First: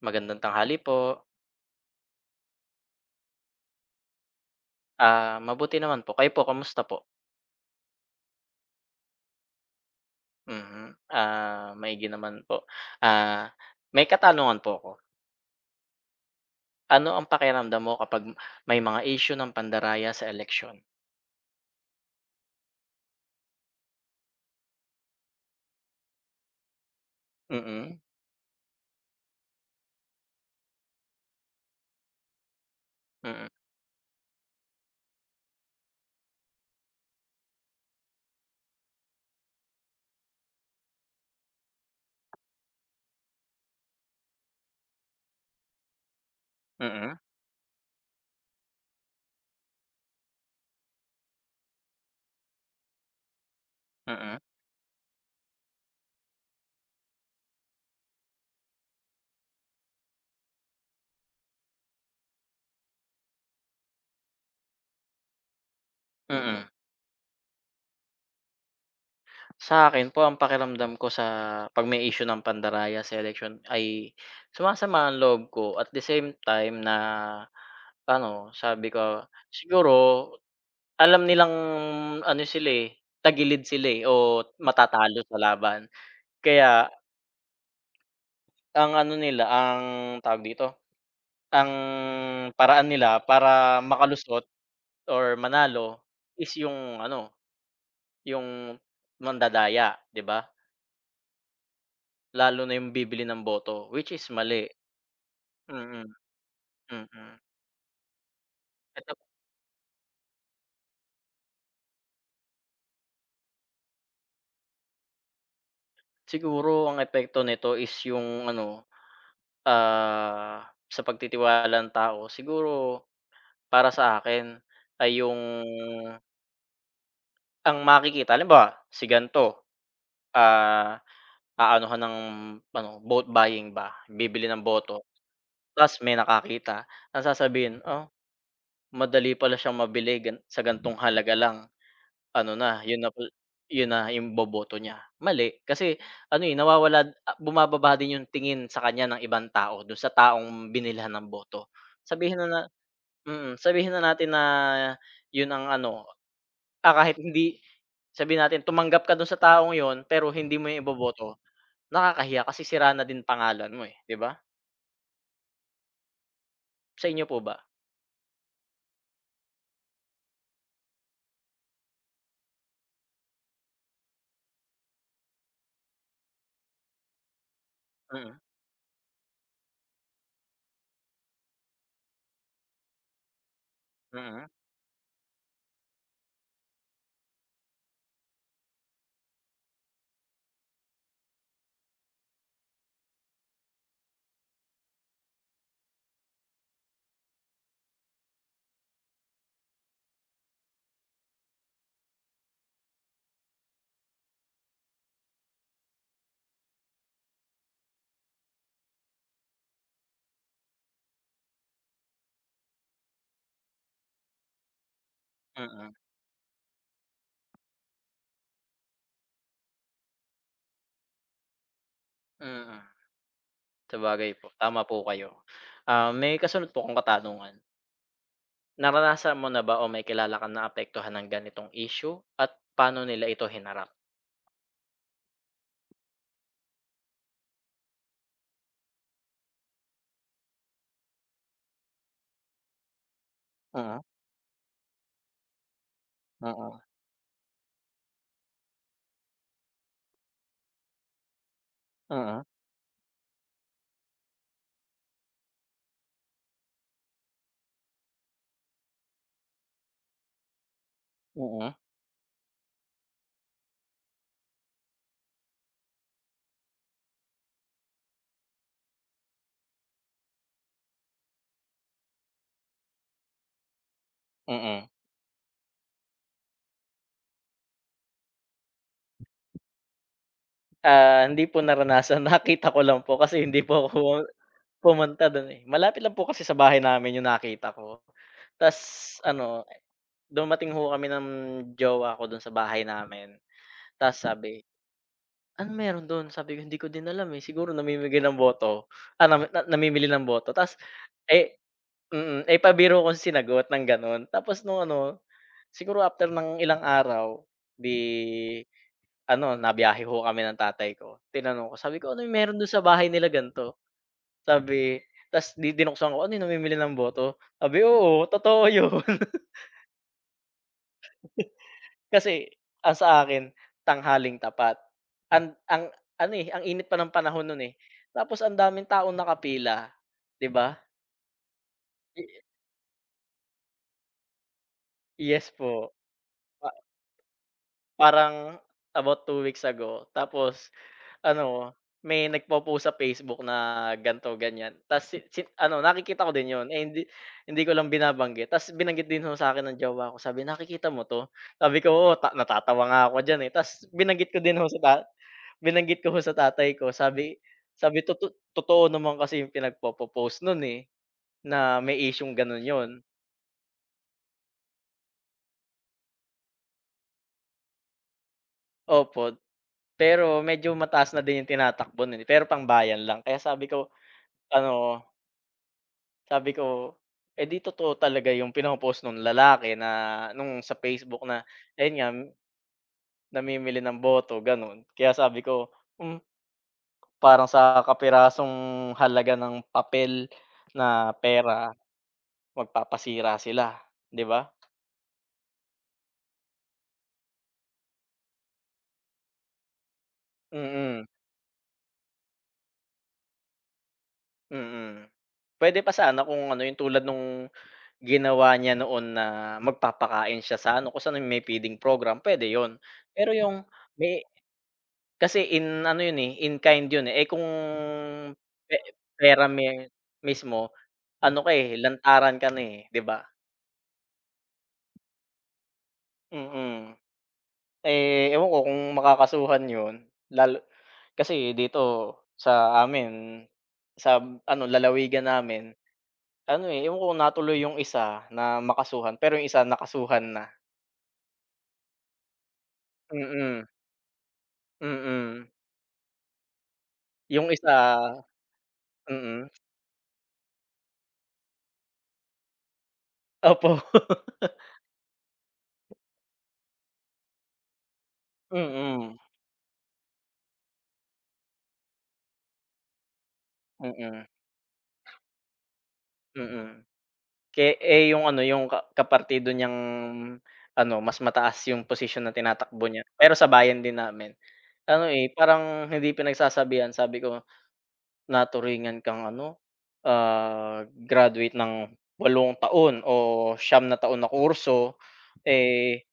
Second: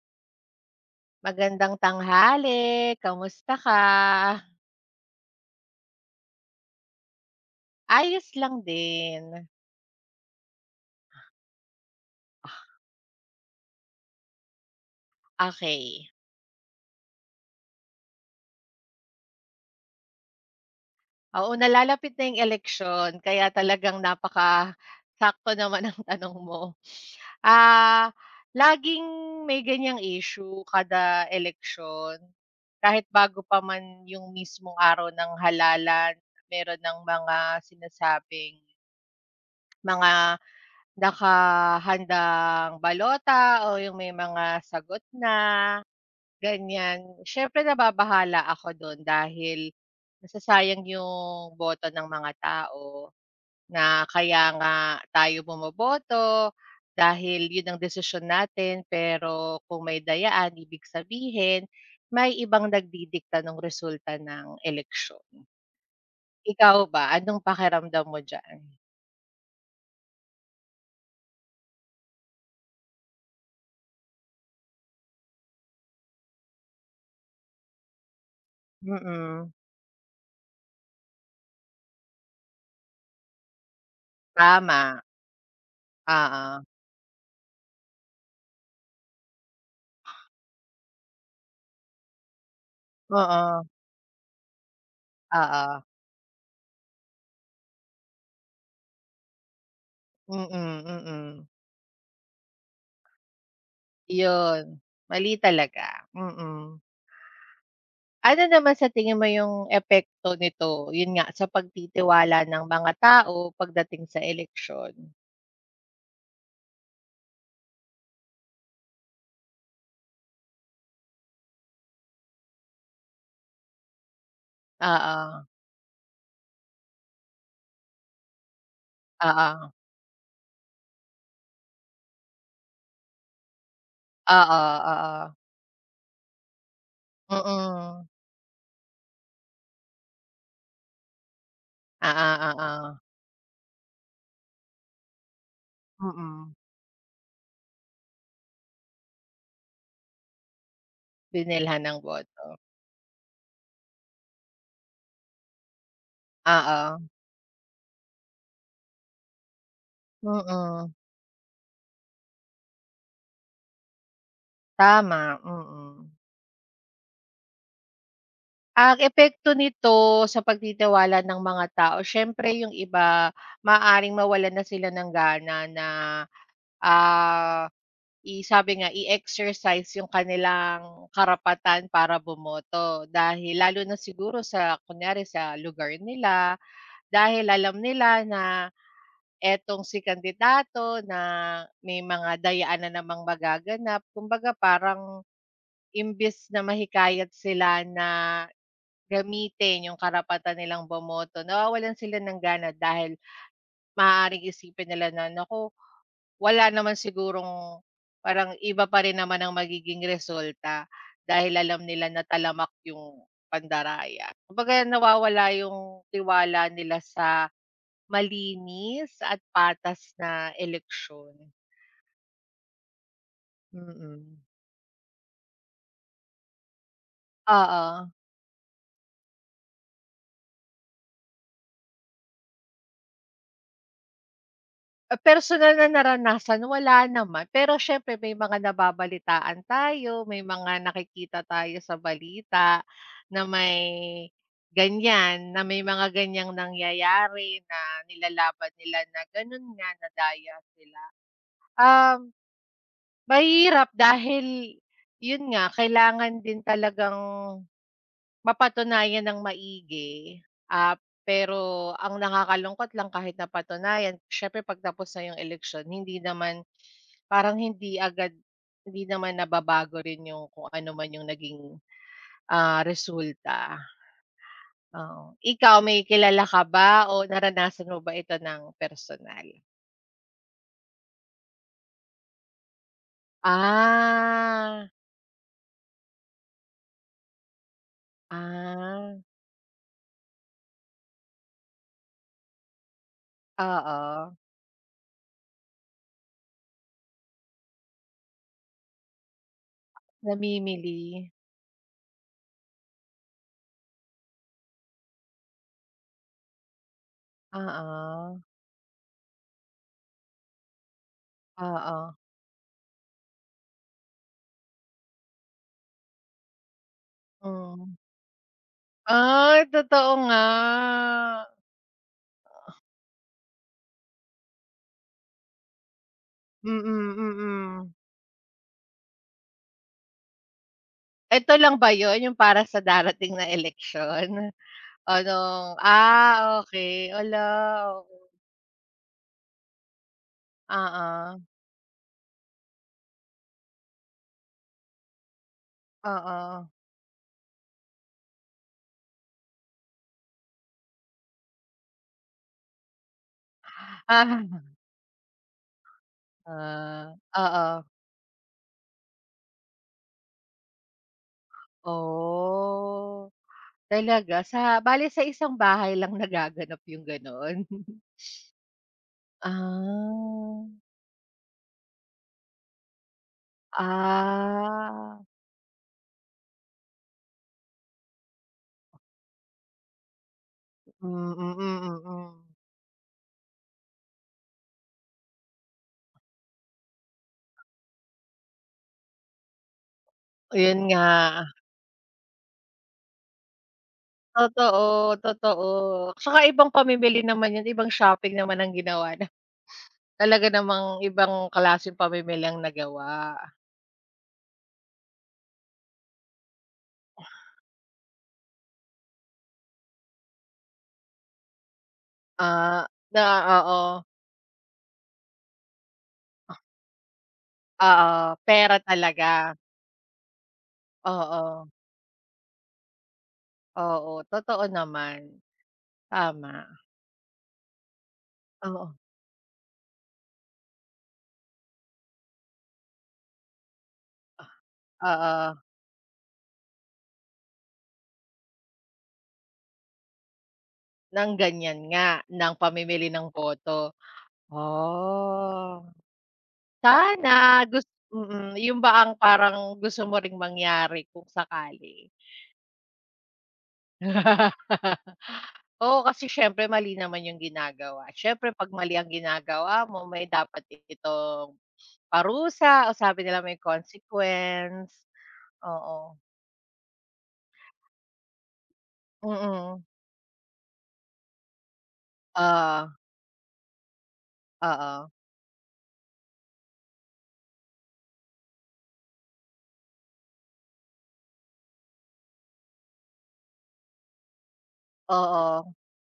Magandang tanghali po. Magandang tanghali, kamusta ka? Ah, mabuti naman po, kayo po kamusta po? Ayos lang din. Mm, ah, maigi naman po, ah, may katanungan po ako. Okey. Ano ang pakiramdam mo kapag may mga isyu ng pandaraya sa eleksyon? Oo, nalalapit na 'yong eleksiyon kaya talagang napakasakto naman ng tanong mo, Mm. ah, laging, may ganyang issue kada eleksyon, kahit bago Mm. pa man yung mismong araw ng halalan meron ng mga sinasabing mga nakahandang balota o yung may mga sagot na, Mm. ganyan. Siyempre nababahala ako don dahil sayang yung boto ng mga tao, na Mm. kaya nga tayo bumoboto dahil 'yun ang desisyon natin pero kung may dayaan ibig sabihin may ibang nagdidikta nung resulta ng eleksyon. Mm. Ikaw ba anong pakiramdam mo diyaan? Sa 'kin po ang pakiramdam ko sa pag may issue ng pandaraya sa eleksyon ay sumasama ang loob ko at the same time na ano, sabi ko Mm. siguro alam nilang ano sila, eh, tagilid sila, eh, o Tama, matatalo sa laban oo. kaya ang ano nila ang tawag dito, ang paraan nila Oo. para makalusot or Oo. manalo is yung ano, yung mandadaya 'di ba. Mm, mm. Lalo na yung bibili ng boto which is mali, Iyon mali mm, talaga, mm. mm. Ano naman sa Eto tingin p mo yung epekto nito, yun nga sa pagtitiwala ng mga tao pagdating sa eleksyon? Siguro ang epekto nito is yung ano, ah, sa pagtitiwala ng tao, siguro para sa akin ay yung Oo. ang makikita halimbawa, si ganto Oo. ah aanuhan ng ano vote buying ba, bibili Oo, ng boto oo. 'tas may nakakita. Ang sasabihin, "Ah, Mm. madali pala siyang mabili gan sa gantong halaga lang Oo, ano na, oo. yun na pa yun na 'yong boboto niya." Mali kasi ano, Mm. eh, nawawala bumababa din 'yong tingin sa kanya ng ibang tao do'n sa taong binilhan ng boto. Binilhan ng Sabihin na boto. na mm, sabihin na natin na 'yon ang ano ah, Oo. kahit hindi sabihin natin tumanggap ka do'n sa taong 'yon pero hindi mo 'yon Mm. iboboto nakakahiya, kasi sira na din pangalan mo, eh, 'di ba. Tama, mm. Sa inyo po ba? Ang epekto nito sa pagtitiwala ng mga tao, siyempre yung iba maaaring mawalan na sila ng gana na, ah, Mm. i sabi nga, i-exercise yung kanilang karapatan para bumoto, dahil lalo na siguro Mm. sa kunyari sa lugar nila, dahil alam nila na etong si kandidato, na may mga dayaan na namang magaganap, kumbaga parang imbes na mahikayat sila na gamitin yung karapatan nilang bumoto, nawawalan sila ng gana dahil maaaring isipin nila na, naku, wala naman sigurong parang iba pa rin naman ang magiging resulta dahil alam nila na talamak yung pandaraya. Kumbaga nawawala Mm. yung tiwala nila sa malinis at patas na eleksiyon. Mhm. Sabagay Mm. po, tama po kayo. Ah, may kasunod po akong katanungan. Oo. Naranasan mo na ba o may kilala kang naapektuhan ng ganitong isyu at paano nila ito hinarap? Ah, personal na naranasan wala naman, pero syempre may mga nababalitaan tayo, may mga nakikita tayo sa balita na Mm. may ganyan na may mga ganyang Mm. nangyayari na nilalaban nila na ganun nga. Um Mm. mahirap dahil 'yon nga kailangan din talagang mapatunayan ng maigi. Ah, Mm. pero ang nakakalungkot lang kahit napatunayan siyempre 'pag tapos na 'yong eleksiyon hindi naman parang hindi agad hindi naman nababago rin 'yong kung ano man 'yong naging, ah, resulta. Mm. Oo, ikaw may kilala ka ba o naranasan mo ba ito ng personal? Ah, hindi po naranasan nakita ko lang po kasi hindi po ako Ah. pumunta don eh, malapit lang po kasi sa bahay namin yung nakita ko. 'Tas Ah. ano dumating ho kami ng jowa ko don sa bahay namin. 'Tas Oo. sabi, anong meron don? sabi ko, hindi ko din alam eh, siguro namimigay ng boto. Ah, na namimili ng boto tas, Namimili. eh mm, eh, pabiro kong sinagot ng ganon tapos nung ano, siguro after ng ilang araw Oo. di ano nabiyahe ho kami ng tatay ko. Tinanong ko sabi ko Oo. anong meron don sa bahay nila ganto? Sabi eh, tas 'di din ako sa ano 'yon namimili ng boto?sabi Mm. oo, totoo 'yon. Ay totoo nga, ah. Kasi ang sa akin tanghaling tapat, ang, ang ano eh, ang init pa ng Mm, panahon non eh, mm. tapos ang daming taong nakapila 'di ba? Eto lang ba yun yung para sa darating na eleksyon, o Yes nung po. ah, Pa okey. Hala, oo. Parang about 2 weeks ago tapos Oo. ano, may nagpo-post sa Facebook na ganito, ganiyan. 'Tas si si ano, nakikita ko din 'yon, Oo. eh, hindi hindi ko lang binabanggit 'tas binanggit din ho sa akin ng jowa ko. Sabi, "Nakikita mo 'to?" Sabi ko, "Oo, ta natatawa nga ako diyan, eh." Ta's binanggit ko din Ah. ho sa ta binanggit ko ho sa tatay ko, Ah, sabi oo. sabi, "Toto totoo naman kasi yung pinagpopo-post no'n, eh, na may isyung gano'n 'yon." Oh, talaga sa bale sa isang bahay lang nagaganap yung gano'n? Opo, pero medyo Ah. mataas na din yung tinatakbo nun, eh, pero pangbayan lang. Kaya sabi ko ano Ah. Sabi ko, "Eh, 'di totoo talaga yung pino-post nung lalaki na nung sa Hmm, Facebook na, ayun mm, nga, mm. namimili ng boto," ganun. Kaya sabi ko, hmm, parang sa kapirasong halaga ng papel Oh, yun na nga. pera, magpapasira sila, 'di ba? Totoo, totoo. Tsaka ibang pamimili naman yun, ibang shopping naman ang ginawa na talaga namang Mm. ibang klaseng pamimili ang nagawa. Mm. Puwede pa sana kung ano, yung tulad nung ginawa niya noon na magpapakain siya sa ano, kung saan may feeding program puwede 'yon. Ah, na Pero yung oo. may kasi in ano yun, eh, in A kind 'yon, eh. Eh, kung Oo, pe pera pera talaga. me mismo ano ka, Oo. eh, lantaran ka na, eh, 'di ba? Oo, totoo naman. Tama. Mm. Eh, ewan ko kung Oo. makakasuhan 'yon, lalo kasi dito sa amin, sam ano, lalawigan Oo. namin, ano, eh, yung una, tuloy yung isa na makasuhan, pero yung isa nakasuhan na. Ng ganiyan nga, ng pamimili ng Mm. boto. Mm. Oh. Yung Sana, gus isa mm, yun ba ang mm. parang gusto mo ring mangyari kung sakali? Opo. Oo, kasi siyempre mali naman yung ginagawa. Siyempre 'pag mali ang Mm. ginagawa mo, may dapat din itong parusa o sabi nila may Mm. consequence, oo. Mm. Ke eh, yung ano, yung ka kapartido niyang Mm. ano, mas mataas yung posisyon na tinatakbo Oo. niya, pero sa bayan din namin. Ano, Oo. eh, parang hindi pinagsasabihan. Sabi ko, "Naturingan kang ano, ah, graduate ng 8 taon o 9 na taon na kurso, Oo. eh,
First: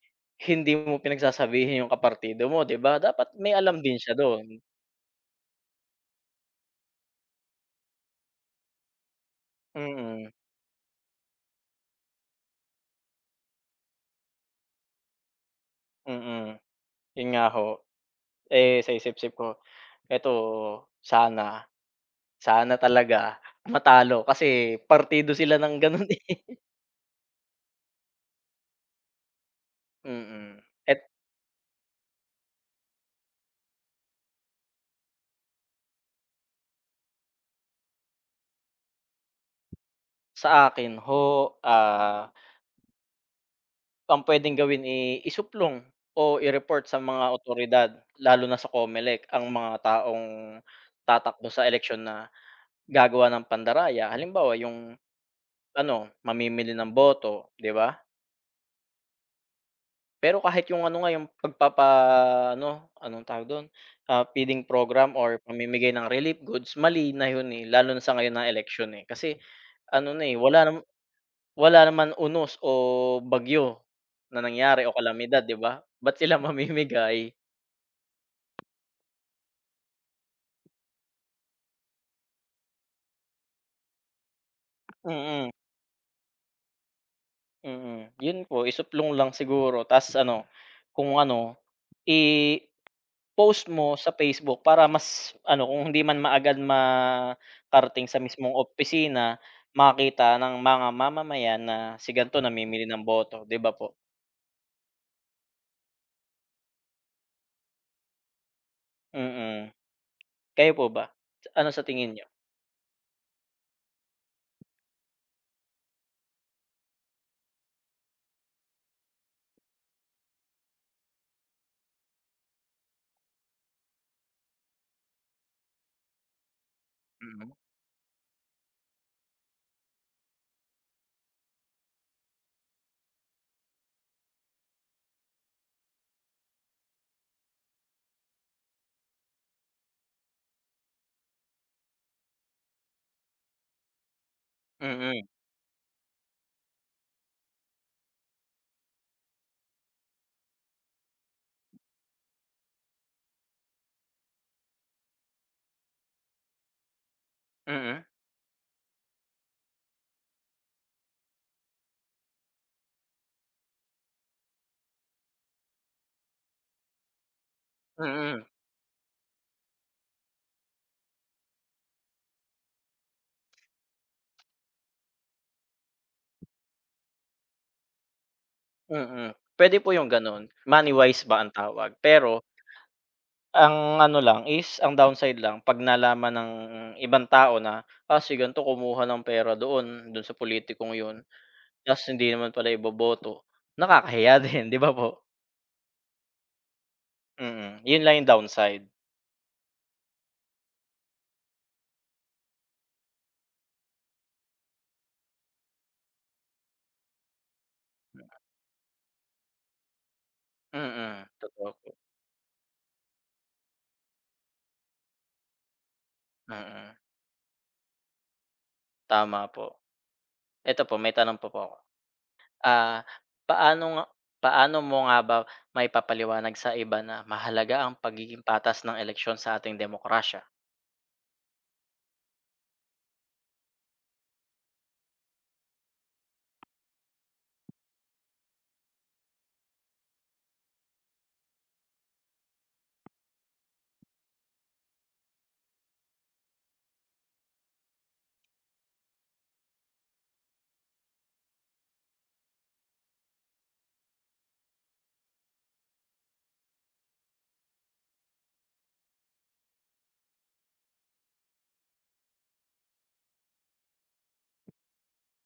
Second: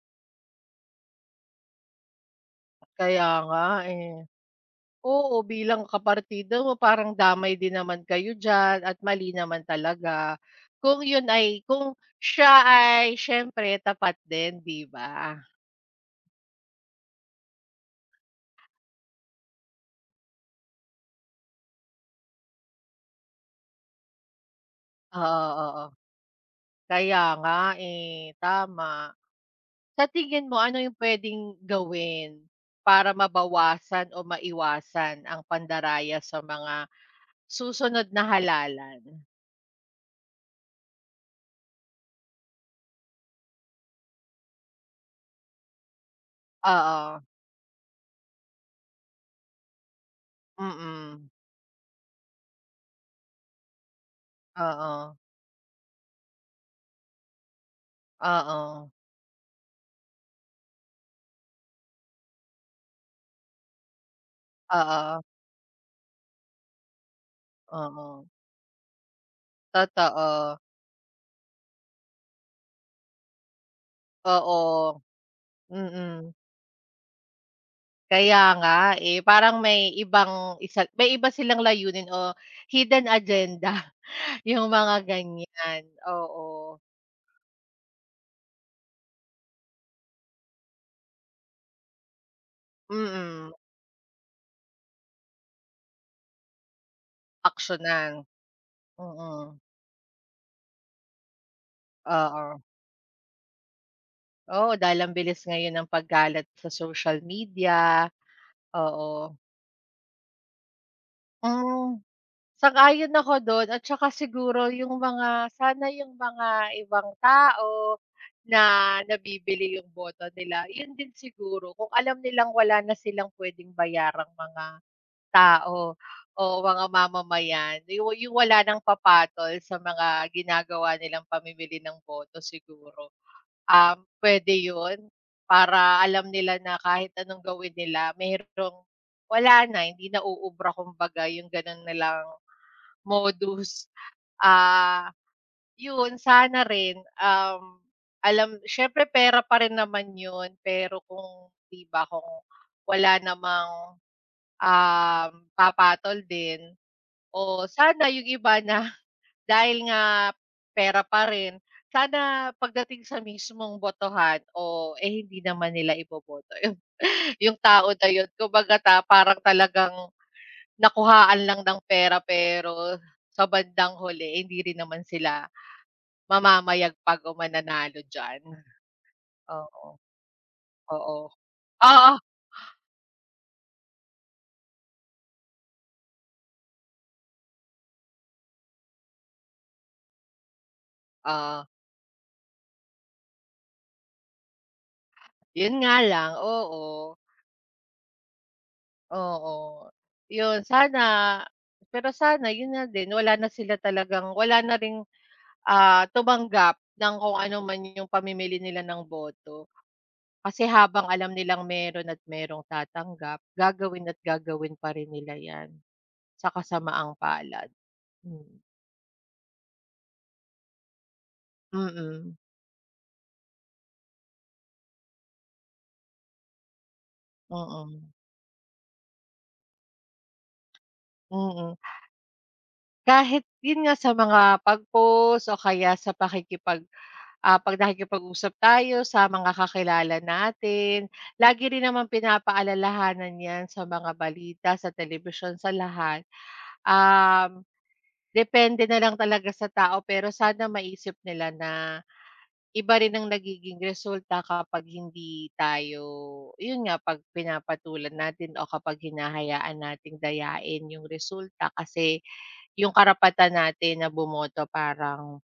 hindi mo pinagsasabihan yung kapartido mo." 'Di ba, Kaya dapat may nga, alam din siya eh. do'n. Oo, bilang kapartido mo, parang damay din naman kayo diyan at mali naman Mm. talaga. Kung yun ay, kung siya ay, siyempre tapat din, 'di ba? Mm, yun nga ho, eh, sa isip-isip ko, "Eto, sana, sana talaga matalo." Kasi partido Oo, sila ng oo. ganun, eh. Kaya nga, eh, tama. Sa tingin Mm, mo ano yung at pwedeng gawin, para mabawasan o maiwasan ang pandaraya sa mga susunod na halalan? sa akin ho, ah. Ang pwedeng gawin, eh, isuplong o i-report sa mga Oo. awtoridad, lalo na sa COMELEC ang mga taong Mm. tatakbo sa eleksyon na gagawa ng pandaraya, halimbawa yung, Oo. ano mamimili ng boto, 'di ba? Oo. Pero kahit yung ano nga, yung 'pag papa-ano, anong tawag dun, ah, feeding program Oo. or mamimigay ng relief goods, mali na yun, eh, lalo na sa Oo. ngayon na eleksyon, eh, kasi ano na, eh, Totoo. wala naman wala naman unos o bagyo na nangyari o Oo. kalamidad, 'di ba? Ba't Mm. sila mamimigay? Kaya nga, eh, parang may ibang isa may iba silang layunin o hidden agenda yung mga Mm. ganyan. Oo. Mm, 'yon po, isuplong lang siguro. Tas, ano kung ano, i-post Mm. mo sa Facebook, para mas ano kung hindi man maagad makarating sa Aksiyunan, mismong opisina, mm. makita ng mga mamamayan na si gan'to Oo. namimili ng boto, 'di ba po? Oo, dahil ang bilis ngayon ng pagkalat sa social media, oo. Mm, kayo po ba, ano sa Hmm, tingin niyo? sang-ayon ako do'n. At 'tsaka siguro yung mga, sana yung mga ibang tao na nabibili yung boto nila, 'yon din siguro, kung alam nilang wala na silang pwedeng bayarang mga tao o mga Hmm. mamamayan, di wa wala ng papatol sa mga ginagawa nilang pamimili ng boto, siguro? Um, puwede 'yon para alam nila na kahit anong gawin nila merong wala na, hindi na uubra, kumbaga, yong gano'n nilang modus. Ah, Mm. 'yon sana rin, um, alam siyempre, pera pa rin naman 'yon, pero kung 'di ba kung wala namang, um, papatol din o Mm. sana yung iba na dahil nga pera pa rin, sana pagdating sa mismong botohan o, eh, hindi naman nila iboboto 'yon, yung tao na 'yon. Mm. Kumbaga, parang talagang nakuhaan lang ng pera, pero sa bandang huli hindi rin naman sila mamamayagpag o mananalo diyan. Mm, pwede po Oo. yung ganon, money Oo. wise ba ang tawag. Oo. Pero Ang ano lang is, ang downside lang 'pag nalaman ng ibang tao na, "Si ganito kumuha ng pera doon doon sa politikong 'yon." Oo. Tas hindi naman pala iboboto nakakahiya din, 'di ba po? Yon nga lang, oo. Mm, 'yon lang yung downside. Oo, 'yon. Sana, pero sana 'yon nga din wala na sila talagang, wala na ring, ah, tumanggap ng kung ano man yung pamimili nila ng boto. Kasi, habang Mm, alam nilang totoo po. meron at merong tatanggap, gagawin at gagawin pa rin nila 'yan, sa Mm. kasamaang palad. Hmm. Tama po. Eto po may tanong pa po ako, Mm. ah, paano nga paano mo nga ba maipapaliwanag sa iba na mahalaga ang Oo. pagiging patas ng eleksyon sa ating demokrasya? Mm. Kahit 'yun nga, sa mga pag-post o kaya sa pakikipag ah, 'pag nakikipag-usap tayo sa mga kakilala natin lagi rin namang pinapaalalahanan 'yan, sa mga balita, sa telebisyon, sa lahat. Um, depende na lang talaga sa tao pero sana maisip nila na iba rin ang nagiging resulta kapag hindi tayo, 'yun nga, 'pag pinapatulan natin o kapag hinahayaan natin dayain 'yung resulta kasi 'yung karapatan natin na bumoto parang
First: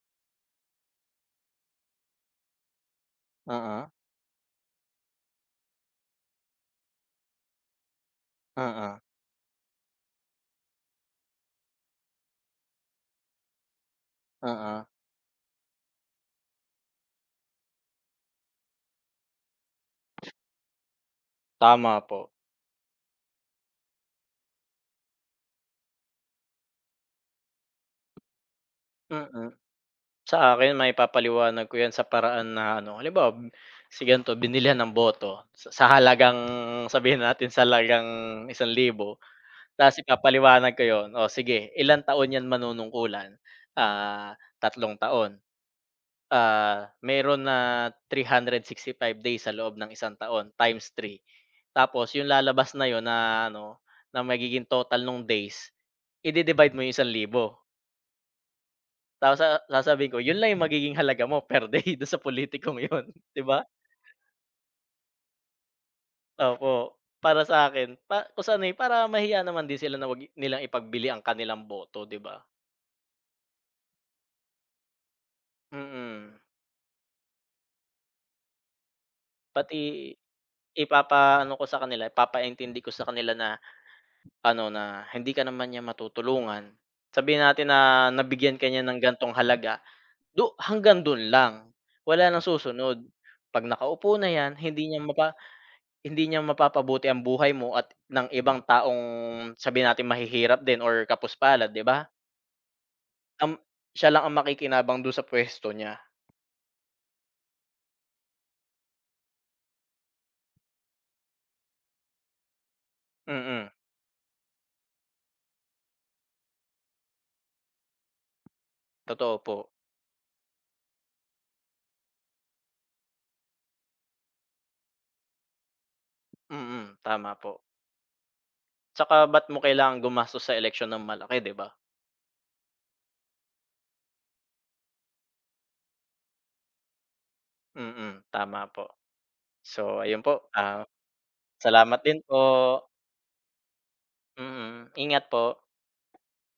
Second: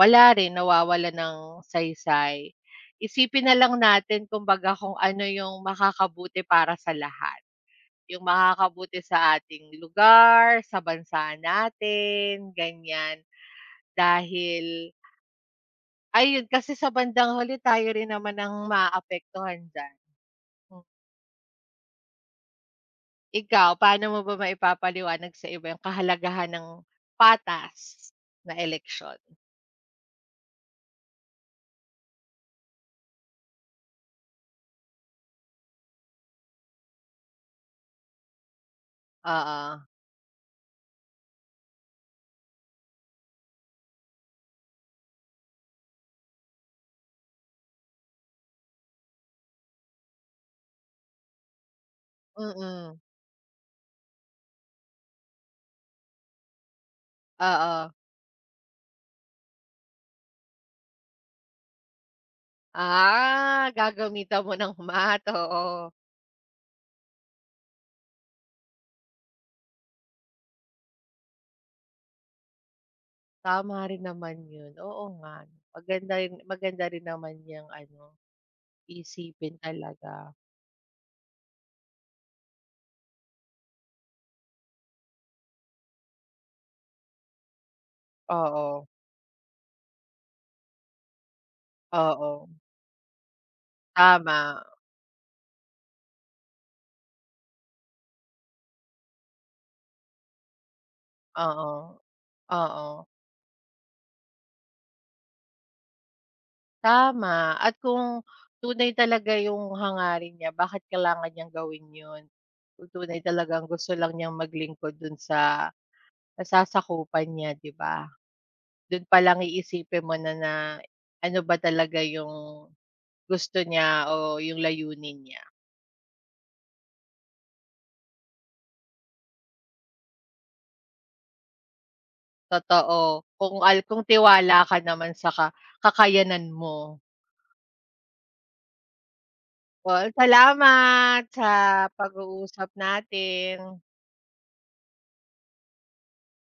wala rin nawawalan ng saysay. Isipin na lang Mm. natin kumbaga kung ano 'yung makakabuti para sa lahat, 'yung Mm. makakabuti sa ating lugar, sa bansa natin, ganiyan, Mm. dahil Ayun, kasi sa bandang huli tayo rin naman ang maaapektuhan diyan. M Tama po. Ikaw, paano mo ba maipapaliwanag sa iba yung kahalagahan ng patas na eleksyon? Mm, sa akin maipapaliwanag ko 'yan sa paraan na ano, halimbawa m si gan'to binilihan ng boto s sa halagang, sabihin natin sa halagang 1,000 Oo. 'tas ipapaliwanag ko 'yon, o sige ilang taon 'yan manunungkulan? Ah, 3 taon. Ah, meron na 365 days sa loob ng isang taon, times 3, tapos yung lalabas na Mm. 'yon na ano, na magiging total nung days ide-divide mo 'yong 1,000. Oo. 'Tas sa sasabihin ko, "Yun lang yung magiging halaga mo per day dun sa politikong yun." 'Di Ah, ba? gagamitan mo ng math, oo. Opo, para sa akin pa kung saan, eh, para mahiya naman din sila na wag nilang ipagbili ang kanilang boto, 'di ba? Tama rin naman yun, oo nga, maganda rin Mm. maganda rin naman yang ano, iisipin Pati talaga. ipapa-ano ko sa kanila ipapa-intindi ko sa kanila na, ano, na hindi ka naman niyan matutulungan. Sabihin natin na nabigyan ka niya Oo. ng gantong halaga, du hanggang dun lang, wala nang Oo. susunod, 'pag nakaupo na yan Tama. hindi niya mapa hindi niya mapapabuti ang buhay mo at ng ibang taong, sabihin natin mahihirap din or kapos-palad, Oo, 'di ba? oo. Um, siya lang ang makikinabang dun sa pwesto niya. Tama, at kung tunay talaga yung hangarin niya, bakit kailangan niyang gawin yun? Kung tunay talagang Mm. gusto lang niyang maglingkod dun sa nasasakupan niya, 'di ba? Dun pa Totoo lang po. iisipin mo na na ano ba talaga yung gusto niya o yung layunin niya? Mm, tama po. 'Tsaka ba't mo kailangang gumastos sa eleksyon ng malaki, 'di ba? Totoo, kung al kung tiwala ka naman sa ka kakayanan mo. Mm, tama po, so Oo, ayun po, ah, salamat sa salamat din po. pag-uusap natin. Mm, ingat po.